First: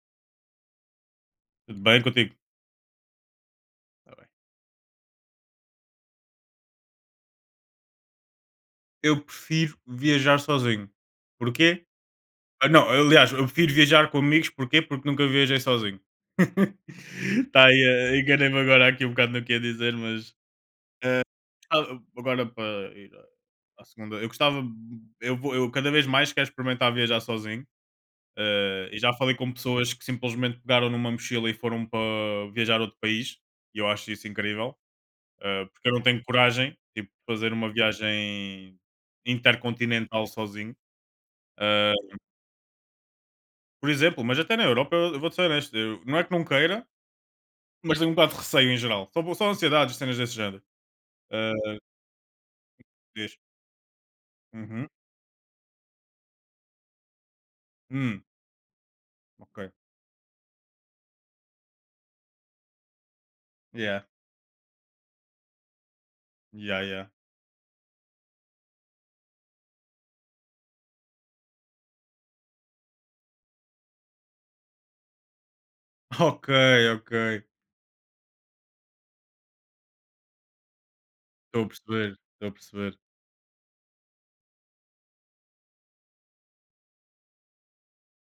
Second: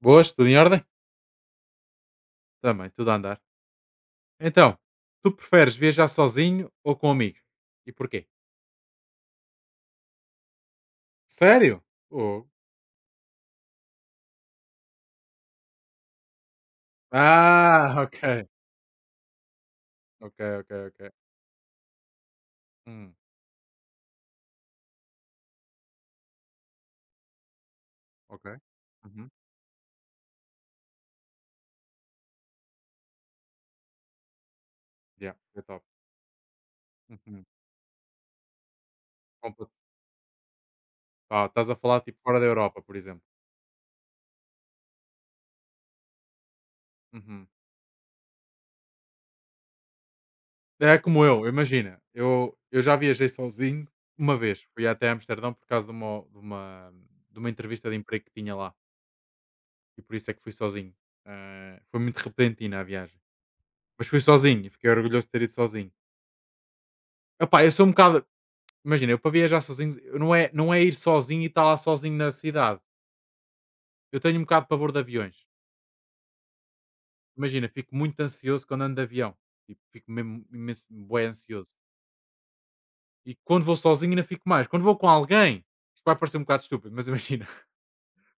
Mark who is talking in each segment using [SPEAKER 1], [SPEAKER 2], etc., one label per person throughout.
[SPEAKER 1] Boas, tudo em ordem?
[SPEAKER 2] Tudo bem contigo?
[SPEAKER 1] Também, tudo a andar.
[SPEAKER 2] Tá bem.
[SPEAKER 1] Então, tu preferes viajar sozinho ou com amigos? E porquê?
[SPEAKER 2] Eu prefiro viajar sozinho.
[SPEAKER 1] Sério?
[SPEAKER 2] Porquê?
[SPEAKER 1] Oh.
[SPEAKER 2] Ah, não, aliás, eu prefiro viajar com amigos. Porquê? Porque nunca viajei sozinho. Tá aí,
[SPEAKER 1] Ah, ok.
[SPEAKER 2] enganei-me agora aqui um bocado no que ia dizer, mas
[SPEAKER 1] Ok, ok, ok.
[SPEAKER 2] ah, agora para ir
[SPEAKER 1] Hum,
[SPEAKER 2] à segunda. Eu gostava, eu cada vez mais quero experimentar viajar sozinho.
[SPEAKER 1] ok.
[SPEAKER 2] E já
[SPEAKER 1] Uhum.
[SPEAKER 2] falei com pessoas que simplesmente pegaram numa mochila e foram para viajar a outro país. E eu acho isso incrível.
[SPEAKER 1] Yeah, é
[SPEAKER 2] Ah,
[SPEAKER 1] top.
[SPEAKER 2] porque eu não tenho coragem, tipo, de
[SPEAKER 1] Uhum.
[SPEAKER 2] fazer uma viagem
[SPEAKER 1] Compa-
[SPEAKER 2] intercontinental sozinho.
[SPEAKER 1] Pá, estás a
[SPEAKER 2] Ah,
[SPEAKER 1] falar tipo fora da Europa, por exemplo.
[SPEAKER 2] por exemplo, mas até na Europa, eu vou-te ser honesto, não é que não queira,
[SPEAKER 1] Uhum.
[SPEAKER 2] mas tenho um bocado de receio em geral. Só ansiedades, cenas desse género.
[SPEAKER 1] É como eu,
[SPEAKER 2] Ah,
[SPEAKER 1] imagina. Eu já viajei
[SPEAKER 2] diz.
[SPEAKER 1] sozinho uma vez. Fui
[SPEAKER 2] Uhum.
[SPEAKER 1] até Amsterdão por causa de uma entrevista de
[SPEAKER 2] Hum,
[SPEAKER 1] emprego que tinha lá.
[SPEAKER 2] ok.
[SPEAKER 1] E por isso é que fui sozinho. Foi muito repentina a viagem.
[SPEAKER 2] Yeah.
[SPEAKER 1] Mas fui sozinho e fiquei orgulhoso de ter ido sozinho.
[SPEAKER 2] Yeah, yeah.
[SPEAKER 1] Epá, eu sou um bocado imagina, eu para viajar sozinho, eu não é ir sozinho e estar lá sozinho na cidade. Eu tenho um bocado de pavor de aviões.
[SPEAKER 2] Ok, ok.
[SPEAKER 1] Imagina, fico muito ansioso quando ando de avião. Tipo, fico mesmo imenso bué
[SPEAKER 2] Estou a
[SPEAKER 1] ansioso.
[SPEAKER 2] perceber, estou a perceber.
[SPEAKER 1] E quando vou sozinho ainda fico mais. Quando vou com alguém, isto vai parecer um bocado estúpido, mas imagina,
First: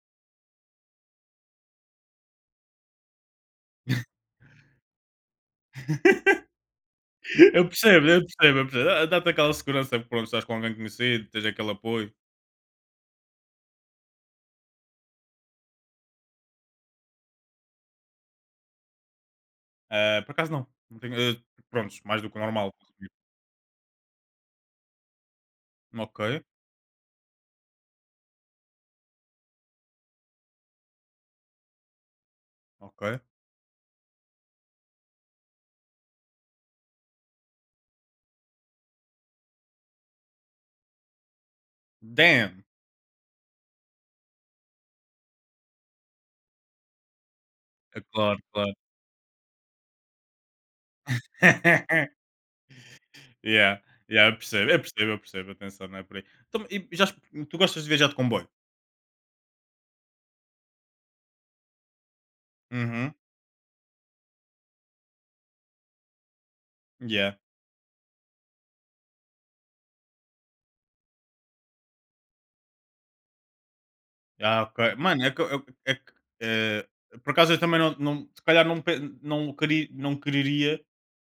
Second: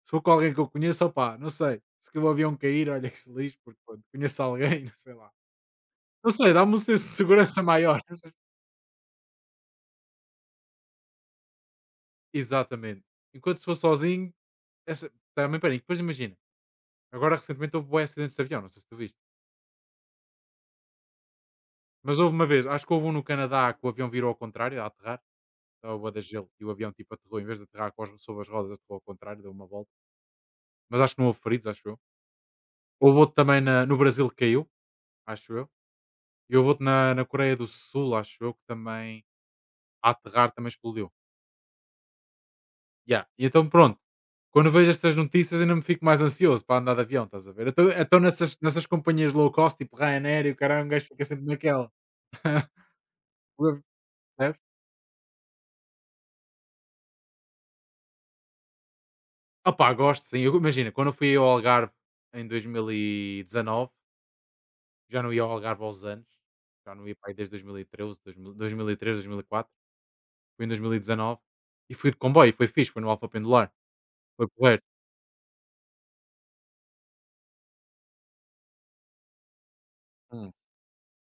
[SPEAKER 1] se vou com alguém que eu conheço, opá, não sei, se que o avião cair, olha que se lixe, porque pronto, conheço alguém, não sei lá. Não sei, dá-me um senso de segurança
[SPEAKER 2] Eu
[SPEAKER 1] maior.
[SPEAKER 2] percebo,
[SPEAKER 1] Não
[SPEAKER 2] eu
[SPEAKER 1] sei.
[SPEAKER 2] percebo, eu percebo. Dá-te aquela segurança, porque pronto, estás com alguém conhecido, tens aquele apoio.
[SPEAKER 1] Exatamente. Enquanto se for sozinho, essa também pânico. Depois imagina, agora recentemente houve bué acidentes de avião, não sei se tu viste,
[SPEAKER 2] Ah, por acaso não. Não tenho, pronto,
[SPEAKER 1] mas
[SPEAKER 2] mais do
[SPEAKER 1] houve
[SPEAKER 2] que o
[SPEAKER 1] uma vez,
[SPEAKER 2] normal.
[SPEAKER 1] acho que houve um no Canadá que o avião virou ao contrário a aterrar, estava bué
[SPEAKER 2] Ok,
[SPEAKER 1] de gelo e o avião tipo aterrou, em vez de aterrar com as sobre as rodas, aterrou ao contrário, deu uma volta, mas acho que não houve feridos, acho eu.
[SPEAKER 2] ok.
[SPEAKER 1] Houve outro também na no Brasil que caiu, acho eu, e houve outro na Coreia do Sul, acho eu, que também a aterrar também explodiu.
[SPEAKER 2] Damn!
[SPEAKER 1] Yeah. E então pronto, quando vejo estas notícias ainda me fico mais ansioso para andar de avião, estás a ver? Então
[SPEAKER 2] É
[SPEAKER 1] então
[SPEAKER 2] claro,
[SPEAKER 1] nessas
[SPEAKER 2] claro.
[SPEAKER 1] nessas companhias low cost, tipo Ryanair e o caralho, um gajo fica sempre naquela.
[SPEAKER 2] Yeah, yeah, eu
[SPEAKER 1] Certo.
[SPEAKER 2] percebo, eu percebo, eu percebo, atenção, não é por aí. Então, e já exp tu gostas de viajar de comboio?
[SPEAKER 1] Opá, gosto sim. Eu, imagina, quando eu fui ao Algarve em dois mil
[SPEAKER 2] Uhum,
[SPEAKER 1] e dezanove, já não ia ao Algarve aos anos, já não ia para
[SPEAKER 2] yeah.
[SPEAKER 1] aí desde dois mil e treze, dois mil e treze, dois mil e quatro, fui em 2019 e dezanove e fui de comboio, foi fixe, foi no Alfa Pendular, foi
[SPEAKER 2] Ah,
[SPEAKER 1] porreiro.
[SPEAKER 2] ok. Mano, é que eu é que, eh, por acaso eu também se calhar não queria, não
[SPEAKER 1] Hum.
[SPEAKER 2] quereria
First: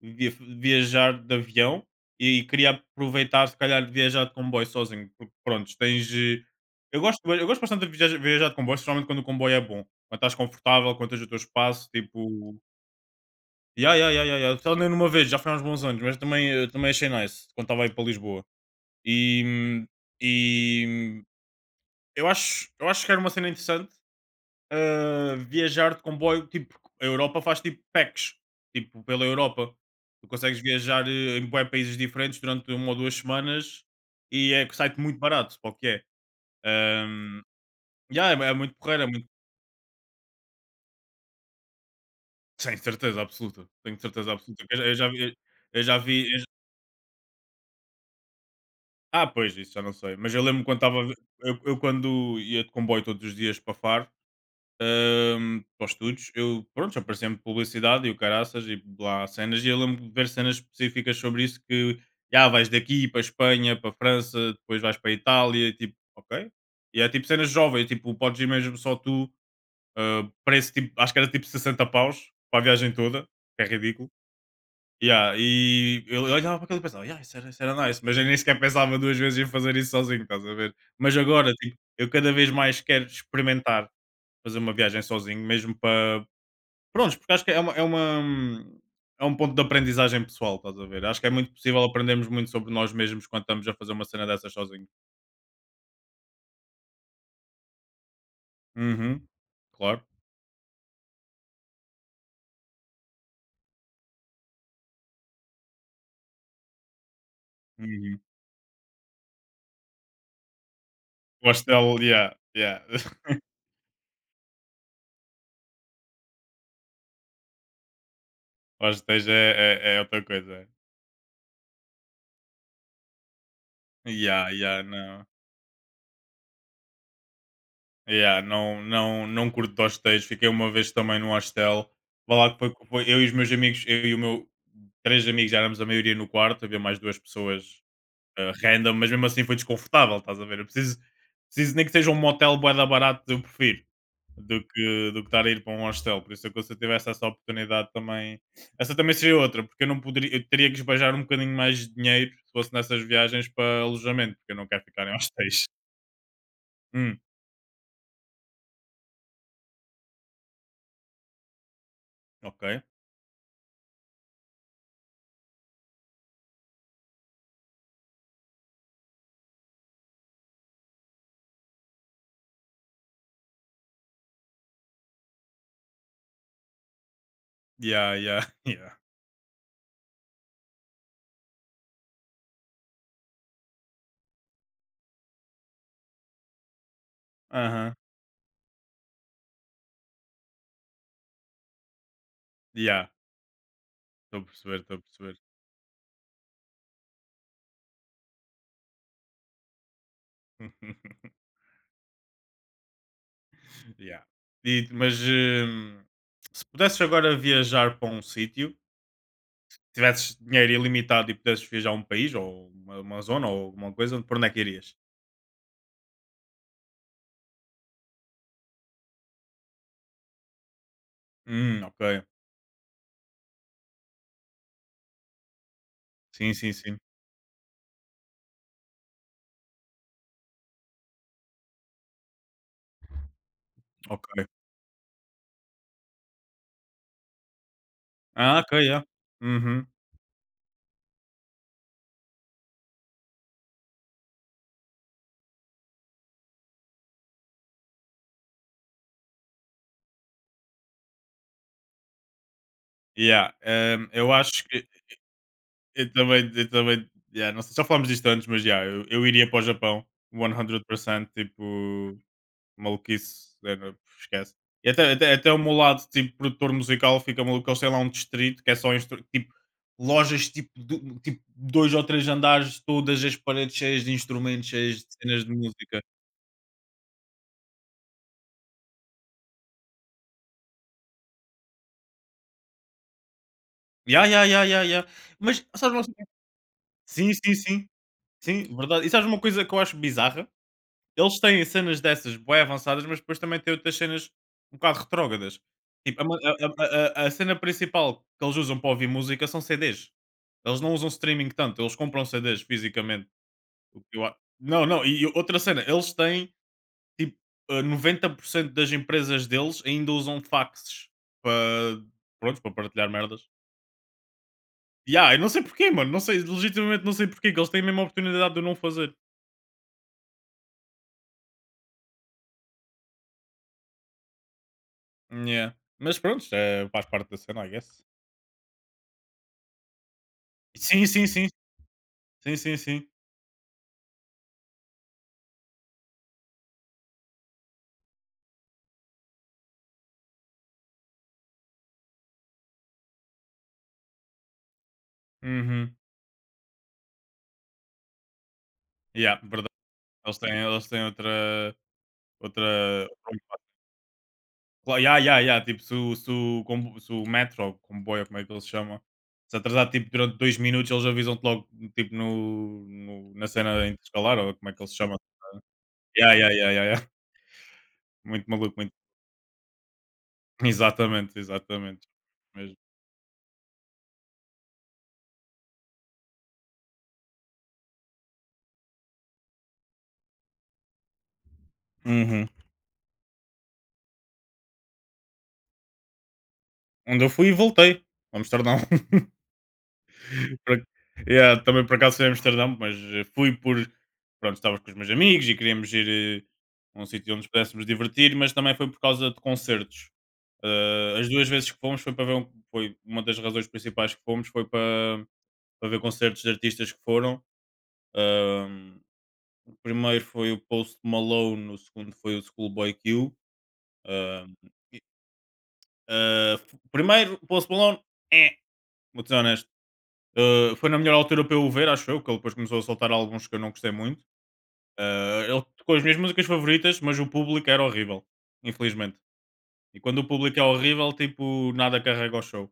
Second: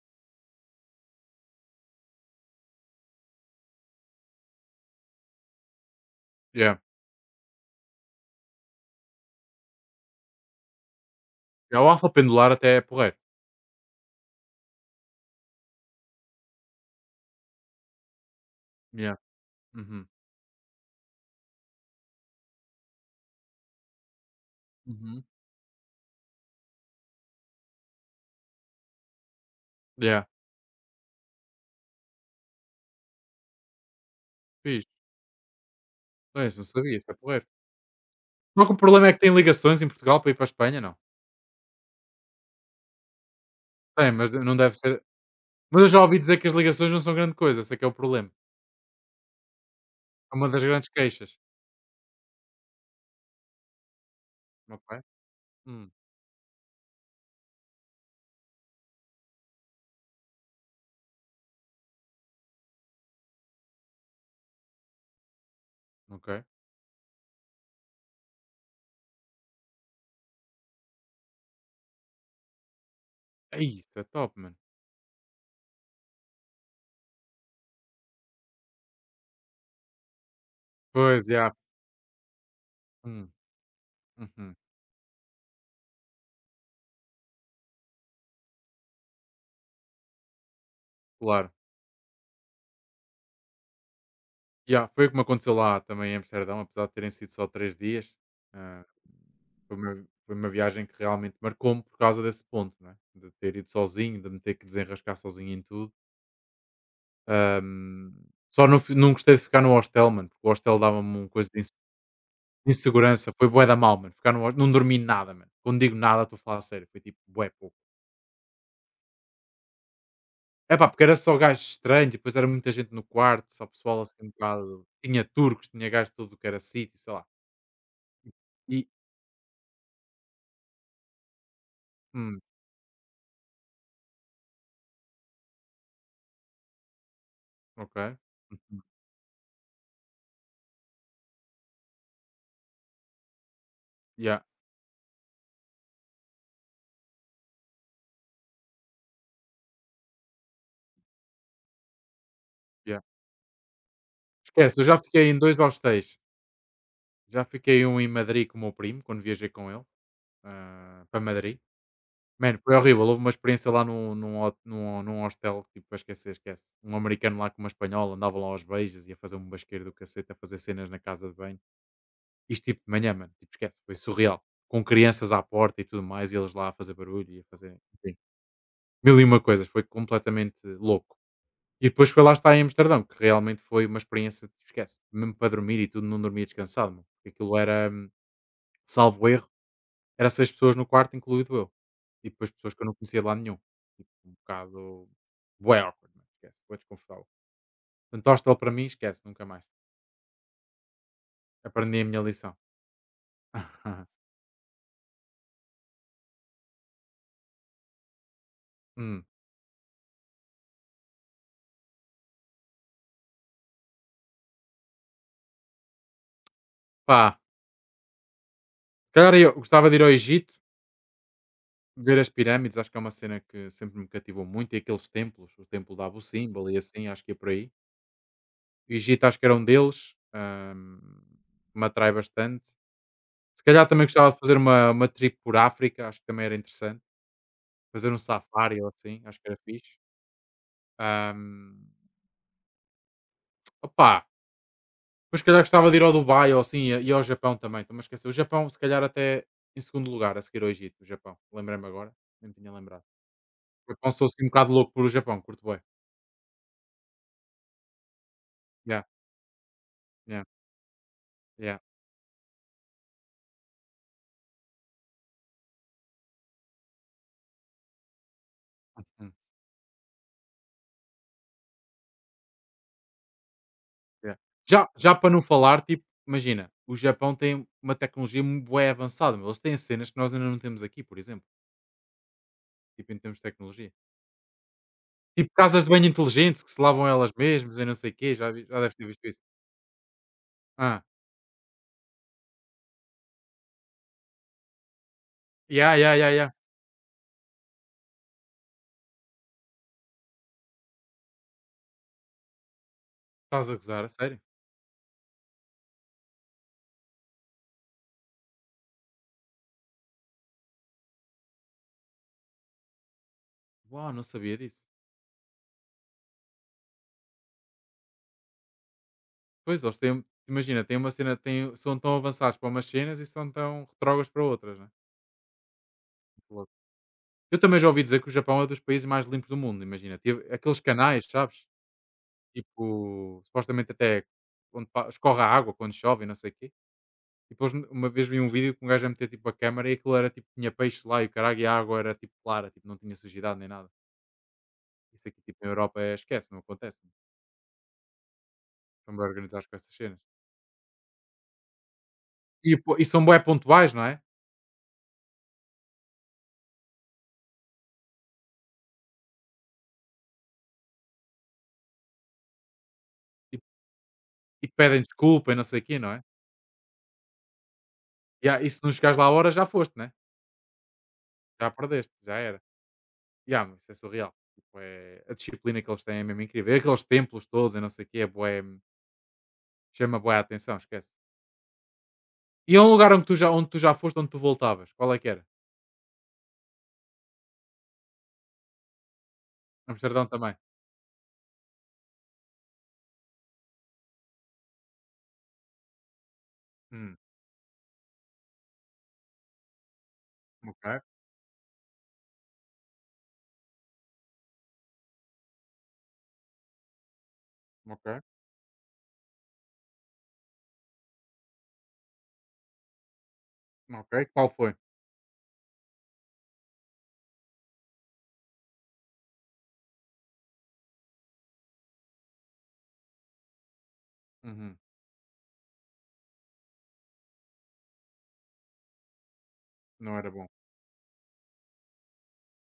[SPEAKER 2] via viajar de avião e queria aproveitar se calhar de viajar de comboio sozinho, porque prontos, tens,
[SPEAKER 1] Yeah.
[SPEAKER 2] eu gosto bastante de viajar de comboio, especialmente quando o comboio é bom, quando estás confortável, quando tens o teu
[SPEAKER 1] Yeah, o
[SPEAKER 2] espaço,
[SPEAKER 1] Alfa Pendular
[SPEAKER 2] tipo.
[SPEAKER 1] até é porreiro.
[SPEAKER 2] Ya, ya, ya, ya, ya. Só andei numa vez, já foi há uns bons anos, mas também, também achei nice quando estava aí para Lisboa.
[SPEAKER 1] Yeah.
[SPEAKER 2] E,
[SPEAKER 1] Uhum.
[SPEAKER 2] e hum, eu acho que era uma cena interessante,
[SPEAKER 1] Uhum.
[SPEAKER 2] viajar de comboio, tipo, a Europa faz tipo packs, tipo, pela Europa.
[SPEAKER 1] Yeah.
[SPEAKER 2] Tu consegues viajar, em bué países diferentes durante 1 ou 2 semanas, e é que
[SPEAKER 1] Fixe.
[SPEAKER 2] sai-te muito barato, para o que é.
[SPEAKER 1] Não, isso não sabia, isso é
[SPEAKER 2] Ahm,
[SPEAKER 1] porreiro.
[SPEAKER 2] ya, é
[SPEAKER 1] Só que
[SPEAKER 2] muito
[SPEAKER 1] o
[SPEAKER 2] porreiro, é
[SPEAKER 1] problema é que
[SPEAKER 2] muito.
[SPEAKER 1] tem ligações em Portugal para ir para a Espanha, não?
[SPEAKER 2] Sem certeza absoluta, tenho
[SPEAKER 1] Tem, mas
[SPEAKER 2] certeza
[SPEAKER 1] não
[SPEAKER 2] absoluta que
[SPEAKER 1] deve ser. Mas
[SPEAKER 2] Eu
[SPEAKER 1] eu
[SPEAKER 2] já
[SPEAKER 1] já ouvi
[SPEAKER 2] vi.
[SPEAKER 1] dizer que as ligações não são grande coisa, esse é que é o problema.
[SPEAKER 2] Ah, pois, isso já não sei. Mas
[SPEAKER 1] É
[SPEAKER 2] eu
[SPEAKER 1] uma das
[SPEAKER 2] lembro quando
[SPEAKER 1] grandes
[SPEAKER 2] estava.
[SPEAKER 1] queixas.
[SPEAKER 2] Eu quando ia de comboio todos os dias para Faro,
[SPEAKER 1] Ok?
[SPEAKER 2] para
[SPEAKER 1] Hum.
[SPEAKER 2] os estudos, eu, pronto, já aparecia-me publicidade e o caraças e lá cenas. E eu lembro-me de ver cenas específicas sobre isso. Que já vais daqui para Espanha, para França, depois vais para Itália, e tipo,
[SPEAKER 1] Ok.
[SPEAKER 2] ok. E é tipo cenas jovens, tipo, podes ir mesmo só tu, preço tipo, acho que era tipo 60 paus para a viagem toda,
[SPEAKER 1] É
[SPEAKER 2] que é
[SPEAKER 1] isso, é
[SPEAKER 2] ridículo.
[SPEAKER 1] top, mano.
[SPEAKER 2] Yeah, e eu olhava para aquilo e pensava: "Yeah, isso era, isso era nice", mas eu nem sequer pensava 2 vezes em fazer isso sozinho, estás a ver? Mas
[SPEAKER 1] Pois, já.
[SPEAKER 2] agora, tipo, eu cada vez mais quero
[SPEAKER 1] Hum,
[SPEAKER 2] experimentar
[SPEAKER 1] uhum,
[SPEAKER 2] fazer uma viagem sozinho, mesmo para, prontos, porque acho que é uma é uma é um ponto de aprendizagem pessoal, estás a ver? Acho que é muito
[SPEAKER 1] claro.
[SPEAKER 2] possível aprendermos muito sobre nós mesmos quando estamos a fazer uma cena dessas sozinho.
[SPEAKER 1] Já, foi o que me aconteceu lá também em Amsterdão, apesar de terem sido só três dias. ah,
[SPEAKER 2] Uhum, claro.
[SPEAKER 1] Foi uma viagem que realmente marcou-me por causa desse ponto, né? De ter ido sozinho, de me ter que desenrascar sozinho em tudo. Ahm,
[SPEAKER 2] Uhum.
[SPEAKER 1] Só não, não gostei de ficar no hostel, mano, porque o hostel dava-me uma coisa
[SPEAKER 2] O
[SPEAKER 1] de
[SPEAKER 2] hostel, yeah, yeah.
[SPEAKER 1] insegurança. Foi bué da mal, mano. Ficar no, não dormi nada, mano. Quando digo nada, estou a falar a sério. Foi tipo bué.
[SPEAKER 2] O hostéis é outra coisa.
[SPEAKER 1] É pá, porque era só gajo estranho, depois era muita gente no quarto, só pessoal assim um
[SPEAKER 2] Yeah, yeah,
[SPEAKER 1] bocado, tinha
[SPEAKER 2] não.
[SPEAKER 1] turcos, tinha gajo de tudo o que era sítio, sei lá.
[SPEAKER 2] Yeah, não,
[SPEAKER 1] E,
[SPEAKER 2] não, não curto de hostéis. Fiquei uma vez também num hostel. Vá
[SPEAKER 1] hum,
[SPEAKER 2] lá que foi, eu e os meus amigos, eu e o meu três amigos, já éramos a maioria no quarto, havia mais duas pessoas
[SPEAKER 1] ok. Uhum.
[SPEAKER 2] random, mas mesmo assim foi desconfortável, estás a ver? Eu preciso, preciso nem que seja um motel bué da barato, eu prefiro
[SPEAKER 1] Yeah,
[SPEAKER 2] do que estar a ir para um hostel. Por isso é que se eu tivesse essa oportunidade também. Essa também seria outra, porque eu não poderia, eu teria que esbanjar um bocadinho mais de dinheiro se fosse
[SPEAKER 1] yeah.
[SPEAKER 2] nessas viagens para alojamento, porque eu não
[SPEAKER 1] Esquece,
[SPEAKER 2] quero
[SPEAKER 1] eu já
[SPEAKER 2] ficar em
[SPEAKER 1] fiquei em 2
[SPEAKER 2] hostéis.
[SPEAKER 1] hostéis.
[SPEAKER 2] Hum,
[SPEAKER 1] Já fiquei um em Madrid com o meu primo, quando viajei com ele, para Madrid. Mano,
[SPEAKER 2] ok.
[SPEAKER 1] foi horrível, houve uma experiência lá num hostel, tipo, para esquecer, esquece. Um americano lá com uma espanhola, andavam lá aos beijos, ia fazer um basqueiro do cacete, a fazer cenas na casa de banho. Isto tipo de manhã, mano, tipo esquece, foi surreal. Com crianças à porta e tudo mais, e eles lá a fazer barulho e a fazer
[SPEAKER 2] Yeah,
[SPEAKER 1] enfim,
[SPEAKER 2] yeah, yeah.
[SPEAKER 1] mil e uma coisas, foi completamente louco. E depois foi lá estar em Amsterdão, que realmente foi uma experiência, tipo, esquece, mesmo para dormir e tudo, não dormia descansado, mano, porque aquilo era,
[SPEAKER 2] Aham.
[SPEAKER 1] salvo erro, era seis pessoas no quarto, incluído eu. E depois pessoas que eu não
[SPEAKER 2] Yeah.
[SPEAKER 1] conhecia de lado nenhum. Tipo, um
[SPEAKER 2] Estou a perceber, estou a
[SPEAKER 1] bocado
[SPEAKER 2] perceber.
[SPEAKER 1] bué awkward, mano, esquece, bué desconfortável. Portanto, hostel para mim, esquece, nunca mais. Aprendi a minha lição.
[SPEAKER 2] Yeah. Mas se pudesses agora viajar para um sítio,
[SPEAKER 1] Hum,
[SPEAKER 2] tivesses dinheiro ilimitado e pudesses viajar a um país ou uma zona ou alguma coisa, por onde é que irias?
[SPEAKER 1] Pá, se calhar eu gostava de ir ao Egito, ver
[SPEAKER 2] Ok.
[SPEAKER 1] as pirâmides. Acho que é uma cena que sempre me cativou muito, e aqueles templos, o templo de Abu
[SPEAKER 2] Sim,
[SPEAKER 1] Simbel
[SPEAKER 2] sim,
[SPEAKER 1] e
[SPEAKER 2] sim.
[SPEAKER 1] assim, acho que é por aí. O Egito acho que era um deles, que me atrai bastante. Se calhar também
[SPEAKER 2] Ok.
[SPEAKER 1] gostava de fazer uma trip por África, acho que também era interessante. Fazer um
[SPEAKER 2] Ah, ok,
[SPEAKER 1] safari ou
[SPEAKER 2] yeah.
[SPEAKER 1] assim, acho que era
[SPEAKER 2] Uhum.
[SPEAKER 1] fixe. Hum, Opá, mas se calhar gostava de ir ao Dubai ou assim, e ao Japão também, estou-me a esquecer. O Japão, se calhar até em segundo lugar, a seguir ao Egito, o Japão. Lembrei-me agora, nem me tinha lembrado.
[SPEAKER 2] Yeah.
[SPEAKER 1] O Japão, sou
[SPEAKER 2] Eu
[SPEAKER 1] assim um
[SPEAKER 2] acho
[SPEAKER 1] bocado
[SPEAKER 2] que
[SPEAKER 1] louco pelo Japão, curto bem.
[SPEAKER 2] eu também, eu também, yeah, não sei, já falámos disto antes, mas yeah,
[SPEAKER 1] Yeah,
[SPEAKER 2] eu iria para o Japão
[SPEAKER 1] yeah,
[SPEAKER 2] 100%,
[SPEAKER 1] yeah.
[SPEAKER 2] tipo. Maluquice, esquece. E até o meu lado, tipo, produtor musical, fica maluco. Eu sei lá, um distrito que é só
[SPEAKER 1] Uhum.
[SPEAKER 2] tipo, lojas, tipo, tipo, dois ou três andares, todas as paredes cheias de
[SPEAKER 1] É.
[SPEAKER 2] instrumentos,
[SPEAKER 1] Já,
[SPEAKER 2] cheias de
[SPEAKER 1] já para não
[SPEAKER 2] cenas de
[SPEAKER 1] falar,
[SPEAKER 2] música.
[SPEAKER 1] tipo, imagina, o Japão tem uma tecnologia bué avançada, meu. Eles têm cenas que nós ainda não temos aqui, por exemplo, tipo em termos de tecnologia.
[SPEAKER 2] Ya, ya, ya, ya, ya.
[SPEAKER 1] Tipo
[SPEAKER 2] Mas,
[SPEAKER 1] casas de banho
[SPEAKER 2] sabes, uma
[SPEAKER 1] inteligentes que se lavam elas
[SPEAKER 2] sim, sim,
[SPEAKER 1] mesmas e
[SPEAKER 2] sim,
[SPEAKER 1] não sei o quê,
[SPEAKER 2] sim,
[SPEAKER 1] já deves
[SPEAKER 2] verdade.
[SPEAKER 1] ter
[SPEAKER 2] E
[SPEAKER 1] visto
[SPEAKER 2] sabes uma
[SPEAKER 1] isso.
[SPEAKER 2] coisa que eu acho bizarra?
[SPEAKER 1] Ah,
[SPEAKER 2] Eles têm cenas dessas bué avançadas, mas depois também têm outras cenas um bocado retrógradas.
[SPEAKER 1] ya, ya,
[SPEAKER 2] Tipo, a
[SPEAKER 1] ya,
[SPEAKER 2] ma
[SPEAKER 1] ya.
[SPEAKER 2] a cena principal que eles usam para ouvir música são CDs. Eles não usam streaming tanto, eles compram CDs fisicamente,
[SPEAKER 1] Estás a
[SPEAKER 2] o
[SPEAKER 1] gozar, a
[SPEAKER 2] que eu a
[SPEAKER 1] sério?
[SPEAKER 2] não, não. E outra cena, eles têm, tipo, 90% das empresas deles ainda usam faxes para, pronto, para partilhar merdas.
[SPEAKER 1] Uau, não sabia disso.
[SPEAKER 2] Yeah, eu não sei porquê, mano, não sei, legitimamente não sei porquê, que eles têm a mesma oportunidade de o não fazer.
[SPEAKER 1] Pois, eles têm, imagina, têm uma cena, têm, são tão avançados para umas cenas e são tão retrógrados para outras, né?
[SPEAKER 2] Yeah. Mas pronto,
[SPEAKER 1] Muito louco.
[SPEAKER 2] faz parte da
[SPEAKER 1] Eu
[SPEAKER 2] cena, I
[SPEAKER 1] também já ouvi
[SPEAKER 2] guess.
[SPEAKER 1] dizer que o Japão é dos países mais limpos do mundo, imagina. Teve aqueles
[SPEAKER 2] Sim,
[SPEAKER 1] canais,
[SPEAKER 2] sim, sim.
[SPEAKER 1] sabes?
[SPEAKER 2] Sim, sim, sim.
[SPEAKER 1] Tipo, supostamente até onde pa escorre a água quando chove e não sei o quê. E depois uma vez vi um vídeo, que um gajo a meter tipo a câmara e aquilo era tipo, tinha peixe lá e o caralho e a água era tipo clara, tipo não tinha sujidade nem nada. Isso aqui tipo na
[SPEAKER 2] Uhum.
[SPEAKER 1] Europa é esquece, não acontece, né? São bem
[SPEAKER 2] Yeah,
[SPEAKER 1] organizados
[SPEAKER 2] verdade.
[SPEAKER 1] com essas cenas.
[SPEAKER 2] Eles têm outra.
[SPEAKER 1] E
[SPEAKER 2] Outra.
[SPEAKER 1] são bué pontuais, não é?
[SPEAKER 2] Claro, yeah, yeah, yeah. Tipo, se o metro, ou comboio, como é que ele se chama, se atrasar tipo durante 2 minutos, eles avisam-te logo tipo na
[SPEAKER 1] E
[SPEAKER 2] cena interescalar, ou
[SPEAKER 1] e
[SPEAKER 2] como é que ele se
[SPEAKER 1] pedem
[SPEAKER 2] chama.
[SPEAKER 1] desculpa e não sei o quê, não é?
[SPEAKER 2] Yeah, yeah, yeah, yeah, yeah. Muito
[SPEAKER 1] Ya, e
[SPEAKER 2] maluco,
[SPEAKER 1] se não
[SPEAKER 2] muito.
[SPEAKER 1] chegares lá à hora já foste, né?
[SPEAKER 2] Exatamente,
[SPEAKER 1] Já
[SPEAKER 2] exatamente.
[SPEAKER 1] perdeste, já era.
[SPEAKER 2] Mesmo.
[SPEAKER 1] Ya, mas isso é surreal. Tipo, é a disciplina que eles têm é mesmo incrível. E aqueles templos todos e não sei o quê, é bué chama bué a atenção, esquece.
[SPEAKER 2] Uhum.
[SPEAKER 1] E é um lugar onde tu já foste, onde tu voltavas? Qual é que era?
[SPEAKER 2] Onde eu fui e voltei. Vamos tornar.
[SPEAKER 1] Amsterdão também?
[SPEAKER 2] Por- Yeah, também por acaso foi a Amsterdão, mas fui por. Pronto, estava com os meus amigos e queríamos ir, a um
[SPEAKER 1] Hum,
[SPEAKER 2] sítio onde nos pudéssemos divertir, mas também foi por causa de concertos.
[SPEAKER 1] ok,
[SPEAKER 2] As duas vezes que fomos foi para ver. Um, foi uma das razões principais que fomos foi para ver concertos de artistas que foram.
[SPEAKER 1] ok,
[SPEAKER 2] Ahm, o primeiro foi o Post Malone, o segundo foi o Schoolboy Q.
[SPEAKER 1] ok. Qual
[SPEAKER 2] Ahm,
[SPEAKER 1] foi?
[SPEAKER 2] e- primeiro, o Post Malone, é, vou ser honesto. Foi na melhor altura para eu o ver, acho eu, que ele depois começou a soltar alguns que eu não gostei muito.
[SPEAKER 1] Uhum.
[SPEAKER 2] Ele tocou as minhas músicas favoritas, mas o público era horrível, infelizmente. E
[SPEAKER 1] Não
[SPEAKER 2] quando o
[SPEAKER 1] era bom.
[SPEAKER 2] público é horrível, tipo, nada carrega ao show.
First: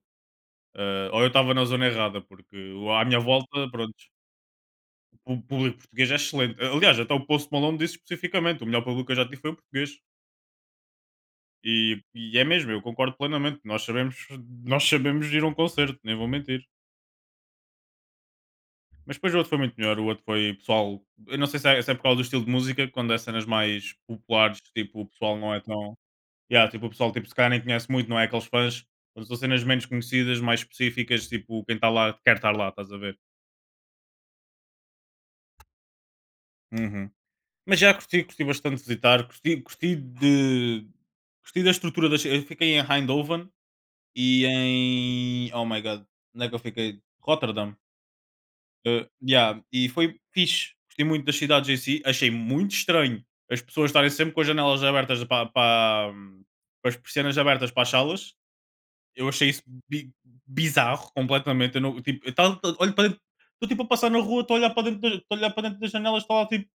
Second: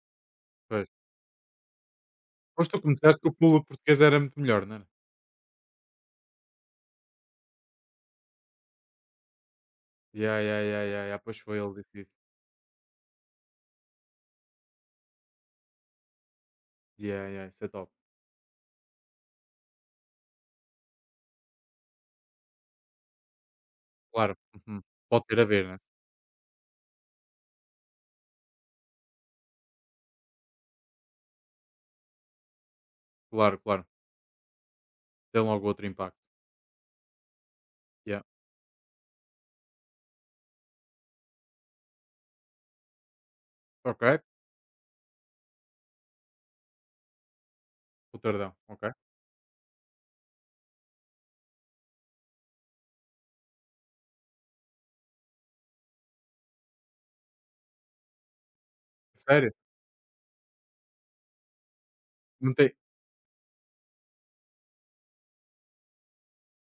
[SPEAKER 1] Pois.
[SPEAKER 2] Ou eu estava na zona errada, porque
[SPEAKER 1] Foste tu que me
[SPEAKER 2] à minha
[SPEAKER 1] disseste que o público
[SPEAKER 2] volta, pronto,
[SPEAKER 1] português era muito melhor, não era?
[SPEAKER 2] o público português é excelente. Aliás, até o Post Malone disse especificamente, o melhor público que eu já tive foi o português.
[SPEAKER 1] Ya, ya, ya, ya, ya, pois foi, ele disse
[SPEAKER 2] E,
[SPEAKER 1] isso.
[SPEAKER 2] e é mesmo, eu concordo plenamente. Nós sabemos ir a um concerto, nem vou mentir.
[SPEAKER 1] Ya, ya, isso é top.
[SPEAKER 2] Mas depois o outro foi muito melhor. O outro foi pessoal. Eu não sei se é por causa do estilo de música, quando é cenas mais
[SPEAKER 1] Claro.
[SPEAKER 2] populares,
[SPEAKER 1] Uhum.
[SPEAKER 2] tipo, o
[SPEAKER 1] Pode
[SPEAKER 2] pessoal
[SPEAKER 1] ter a
[SPEAKER 2] não é
[SPEAKER 1] ver, né?
[SPEAKER 2] tão. Yeah, tipo, o pessoal, tipo, se calhar nem conhece muito, não é aqueles fãs. Quando são cenas menos conhecidas, mais específicas, tipo, quem está lá quer estar lá, estás a ver?
[SPEAKER 1] Claro, claro. Tem logo outro impacto.
[SPEAKER 2] Uhum. Mas já
[SPEAKER 1] Yeah.
[SPEAKER 2] curti, curti bastante de visitar, curti, curti de. Curti da estrutura das. Eu fiquei em Eindhoven
[SPEAKER 1] Ok.
[SPEAKER 2] e em. Oh my god, onde é que eu fiquei? Rotterdam.
[SPEAKER 1] Putardão. Ok.
[SPEAKER 2] Yeah, e foi fixe. Gostei muito das cidades em si. Achei muito estranho as pessoas estarem sempre com as janelas abertas para, com as persianas abertas para as salas. Eu achei
[SPEAKER 1] Sério?
[SPEAKER 2] isso bi- bizarro completamente. Eu não, tipo,
[SPEAKER 1] Não tem
[SPEAKER 2] olho para dentro. Estou tipo a passar na rua, estou a olhar para dentro, tô a olhar para dentro das janelas, está lá tipo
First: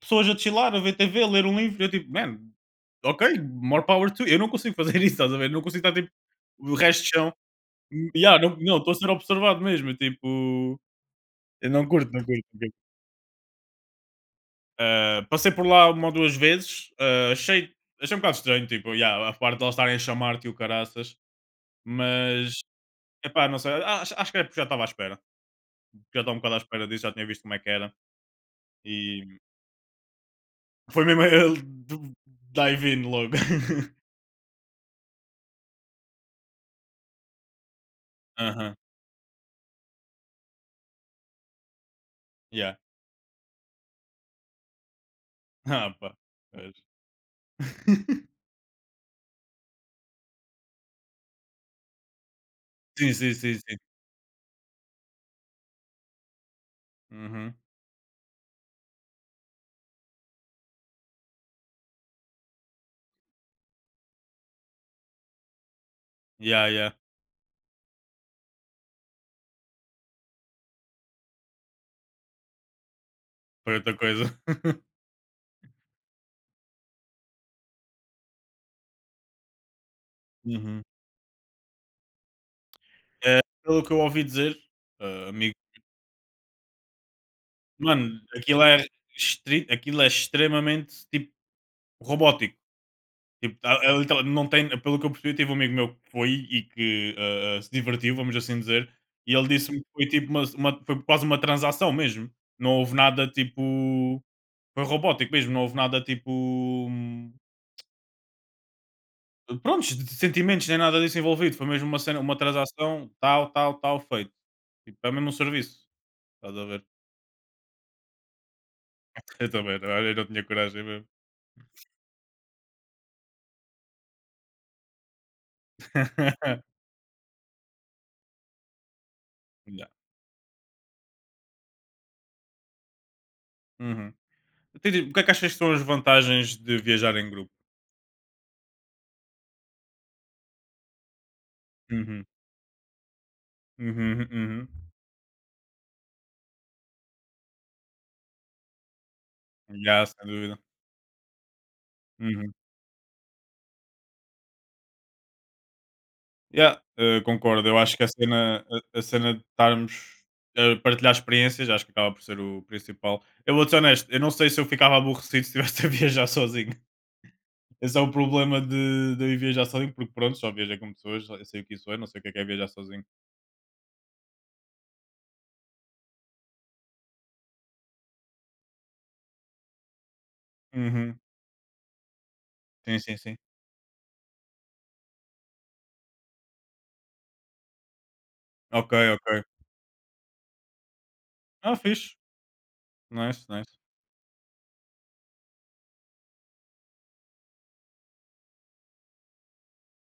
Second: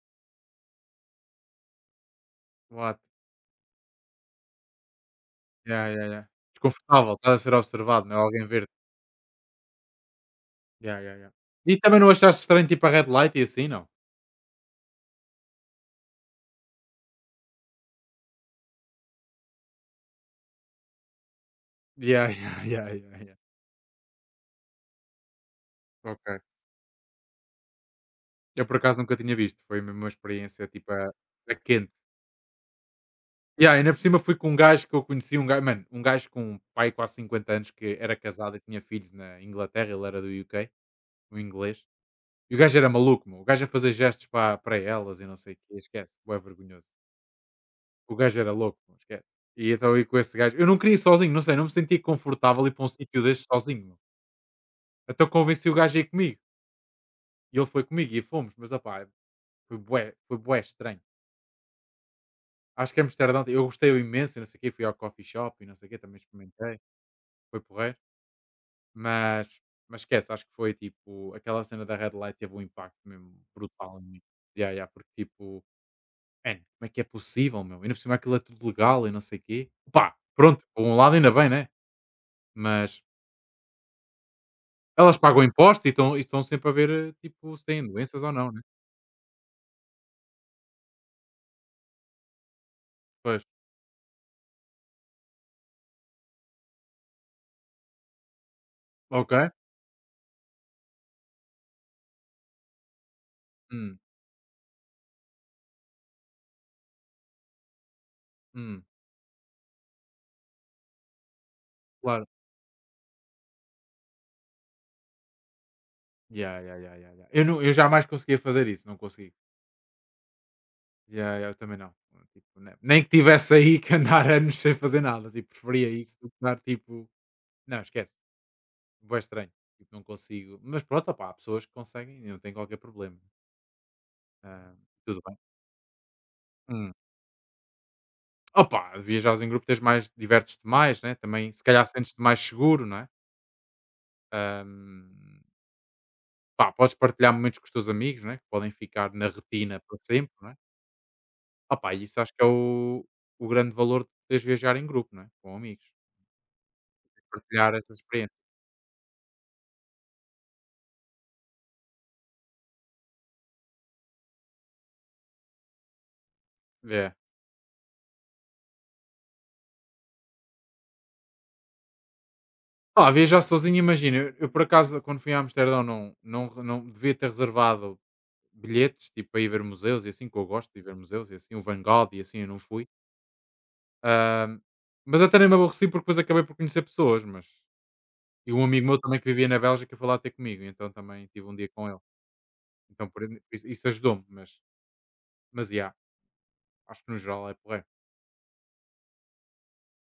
[SPEAKER 2] pessoas a chilar, a ver TV, a ler um livro. Eu tipo, man,
[SPEAKER 1] what?
[SPEAKER 2] ok, more power to you." Eu não consigo fazer isso, estás a ver? Eu não
[SPEAKER 1] Ya,
[SPEAKER 2] consigo estar
[SPEAKER 1] ya,
[SPEAKER 2] tipo
[SPEAKER 1] ya.
[SPEAKER 2] o resto de
[SPEAKER 1] Desconfortável,
[SPEAKER 2] chão.
[SPEAKER 1] estás a ser observado, não é
[SPEAKER 2] Yeah,
[SPEAKER 1] alguém ver-te.
[SPEAKER 2] não estou a ser observado mesmo. Tipo,
[SPEAKER 1] Ya, ya, ya.
[SPEAKER 2] eu
[SPEAKER 1] E
[SPEAKER 2] não
[SPEAKER 1] também não
[SPEAKER 2] curto, não
[SPEAKER 1] achaste
[SPEAKER 2] curto.
[SPEAKER 1] estranho tipo a red light e assim, não?
[SPEAKER 2] Passei por lá uma ou duas vezes, achei, achei um bocado estranho, tipo, yeah, a parte de elas estarem a chamar-te e o caraças,
[SPEAKER 1] Yeah,
[SPEAKER 2] mas
[SPEAKER 1] yeah, yeah, yeah, yeah.
[SPEAKER 2] epá, não sei, acho, acho que é porque já estava à espera, já estava um
[SPEAKER 1] Ok.
[SPEAKER 2] bocado à espera disso, já tinha visto como é que era
[SPEAKER 1] Eu por acaso nunca tinha
[SPEAKER 2] e
[SPEAKER 1] visto, foi mesmo uma experiência tipo
[SPEAKER 2] foi
[SPEAKER 1] a,
[SPEAKER 2] mesmo
[SPEAKER 1] a quente.
[SPEAKER 2] dive in logo.
[SPEAKER 1] Yeah, ainda por cima fui com um gajo que eu conheci, um gajo, mano, um gajo com um pai de quase 50 anos que era casado e
[SPEAKER 2] Aham,
[SPEAKER 1] tinha filhos na Inglaterra, ele era do UK, um inglês. E o
[SPEAKER 2] yeah.
[SPEAKER 1] gajo era maluco, meu. O gajo a fazer gestos para elas e não sei o que,
[SPEAKER 2] Ah, pá.
[SPEAKER 1] esquece, é
[SPEAKER 2] Pois.
[SPEAKER 1] vergonhoso. O gajo era louco, meu, esquece. E então eu ia com esse gajo, eu não queria ir sozinho, não sei, não me sentia confortável ir para um
[SPEAKER 2] Sim,
[SPEAKER 1] sítio
[SPEAKER 2] sim,
[SPEAKER 1] deste
[SPEAKER 2] sim, sim.
[SPEAKER 1] sozinho, meu. Então convenci o gajo a ir comigo,
[SPEAKER 2] Uhum.
[SPEAKER 1] e ele foi comigo e fomos, mas opá, foi bué estranho. Acho que Amsterdão eu gostei imenso e não sei o quê, fui ao coffee shop e não sei o quê, também
[SPEAKER 2] Yeah,
[SPEAKER 1] experimentei,
[SPEAKER 2] yeah.
[SPEAKER 1] foi porreiro, mas mas esquece, acho que foi tipo aquela cena da Red Light, teve um impacto mesmo
[SPEAKER 2] Foi outra
[SPEAKER 1] brutal em mim.
[SPEAKER 2] coisa.
[SPEAKER 1] Yeah, yeah, porque tipo, man, como é que é possível, meu? Ainda por cima aquilo é tudo legal e não sei o quê. Pá, pronto, por
[SPEAKER 2] Uhum.
[SPEAKER 1] um lado ainda bem, né? Mas
[SPEAKER 2] Pelo que eu ouvi dizer,
[SPEAKER 1] elas pagam
[SPEAKER 2] amigo,
[SPEAKER 1] imposto e estão sempre a ver, tipo, se têm
[SPEAKER 2] mano,
[SPEAKER 1] doenças ou não, né?
[SPEAKER 2] aquilo é, aquilo é extremamente tipo robótico.
[SPEAKER 1] Pois.
[SPEAKER 2] Tipo, a literal não tem, pelo que eu percebi, teve um amigo meu que foi e que, se divertiu, vamos assim dizer,
[SPEAKER 1] Ok.
[SPEAKER 2] e ele disse-me que foi tipo uma foi quase uma transação mesmo. Não houve nada
[SPEAKER 1] Hum,
[SPEAKER 2] tipo, foi robótico mesmo, não houve nada tipo, hum,
[SPEAKER 1] hum,
[SPEAKER 2] prontos, de sentimentos nem nada disso envolvido, foi mesmo uma cena,
[SPEAKER 1] claro.
[SPEAKER 2] uma transação, tal, tal, tal, feito. Tipo, é mesmo um serviço, estás
[SPEAKER 1] Yeah,
[SPEAKER 2] a
[SPEAKER 1] yeah,
[SPEAKER 2] ver?
[SPEAKER 1] yeah, yeah, yeah. Eu, não, eu jamais conseguia fazer isso, não consegui.
[SPEAKER 2] Eu também, olha, eu não tinha coragem mesmo.
[SPEAKER 1] Ya, ya, eu também não. Tipo, ne nem que tivesse aí que andar anos sem fazer nada, tipo, preferia isso do que estar tipo não, esquece, bué estranho,
[SPEAKER 2] Ya,
[SPEAKER 1] tipo, não consigo. Mas pronto, opá, há pessoas que conseguem e não tem qualquer problema.
[SPEAKER 2] uhum.
[SPEAKER 1] Ah,
[SPEAKER 2] Entendi. O
[SPEAKER 1] tudo
[SPEAKER 2] que é que
[SPEAKER 1] bem.
[SPEAKER 2] achas que são as vantagens de
[SPEAKER 1] Hum.
[SPEAKER 2] viajar em grupo?
[SPEAKER 1] Opá, viajares em grupo, tens mais divertes-te mais, né, também se calhar sentes-te
[SPEAKER 2] Uhum.
[SPEAKER 1] mais seguro, não é?
[SPEAKER 2] Uhum, uhum.
[SPEAKER 1] Hum, Pá, podes partilhar momentos com os teus amigos, não é, que podem ficar na retina para
[SPEAKER 2] Yeah, sem
[SPEAKER 1] sempre, não é?
[SPEAKER 2] dúvida.
[SPEAKER 1] Opá, isso acho que é
[SPEAKER 2] Uhum.
[SPEAKER 1] o grande valor de poderes viajar em grupo, não é, com amigos,
[SPEAKER 2] Yeah, concordo.
[SPEAKER 1] partilhar
[SPEAKER 2] Eu acho
[SPEAKER 1] essas
[SPEAKER 2] que a
[SPEAKER 1] experiências.
[SPEAKER 2] cena, a cena de estarmos a partilhar experiências, acho que acaba por ser o principal. Eu vou ser honesto, eu não sei se eu ficava aborrecido se estivesse a viajar sozinho.
[SPEAKER 1] É.
[SPEAKER 2] Esse é o problema de eu viajar sozinho, porque pronto, só viajei com pessoas, eu sei o que isso é, não sei o que é viajar sozinho.
[SPEAKER 1] Ah, viajar sozinho, imagina, eu por acaso, quando fui a Amsterdão, não, não, não devia ter reservado bilhetes, tipo, para ir ver museus e assim, que eu gosto de ir ver
[SPEAKER 2] Uhum.
[SPEAKER 1] museus e assim, o Van Gogh e assim, eu não fui.
[SPEAKER 2] Sim, sim, sim.
[SPEAKER 1] Ahm, mas até nem me aborreci, porque depois acabei por conhecer pessoas, mas... E um amigo
[SPEAKER 2] Ok,
[SPEAKER 1] meu também que
[SPEAKER 2] ok.
[SPEAKER 1] vivia na Bélgica foi lá ter comigo, então também tive um dia
[SPEAKER 2] Ah,
[SPEAKER 1] com ele.
[SPEAKER 2] fixe.
[SPEAKER 1] Então, por
[SPEAKER 2] Nice,
[SPEAKER 1] isso,
[SPEAKER 2] nice.
[SPEAKER 1] isso ajudou-me, mas... Mas, yeah, acho que no geral é porreiro.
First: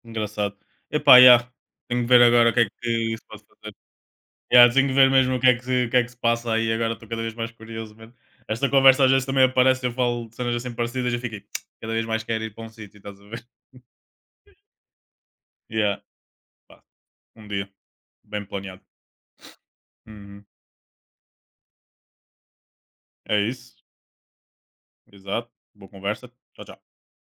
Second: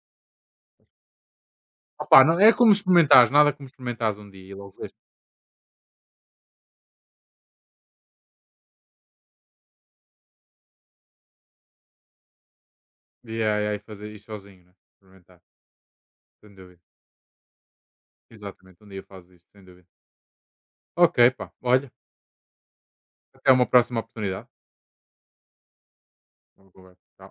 [SPEAKER 2] Engraçado. Epá, yeah. Tenho que
[SPEAKER 1] Opa,
[SPEAKER 2] ver
[SPEAKER 1] não, é
[SPEAKER 2] agora o que é
[SPEAKER 1] como
[SPEAKER 2] que se
[SPEAKER 1] experimentares,
[SPEAKER 2] pode
[SPEAKER 1] nada como
[SPEAKER 2] fazer.
[SPEAKER 1] experimentares um dia e
[SPEAKER 2] Yeah,
[SPEAKER 1] logo
[SPEAKER 2] tenho
[SPEAKER 1] vês.
[SPEAKER 2] que ver mesmo o que é que se, o que é que se passa aí. Agora estou cada vez mais curioso, mano. Esta conversa às vezes também aparece, eu falo de cenas assim parecidas e fico cada vez mais quero ir para um sítio, estás a
[SPEAKER 1] E
[SPEAKER 2] ver?
[SPEAKER 1] aí fazer isto sozinho, né? Experimentar,
[SPEAKER 2] Yeah,
[SPEAKER 1] sem dúvida.
[SPEAKER 2] pá, um dia, bem planeado.
[SPEAKER 1] Exatamente, um dia fazes isto, sem dúvida.
[SPEAKER 2] Uhum.
[SPEAKER 1] Ok, pá. Olha,
[SPEAKER 2] É
[SPEAKER 1] até uma
[SPEAKER 2] isso,
[SPEAKER 1] próxima oportunidade.
[SPEAKER 2] exato. Boa conversa. Tchau,
[SPEAKER 1] Uma
[SPEAKER 2] tchau.
[SPEAKER 1] conversa. Tchau.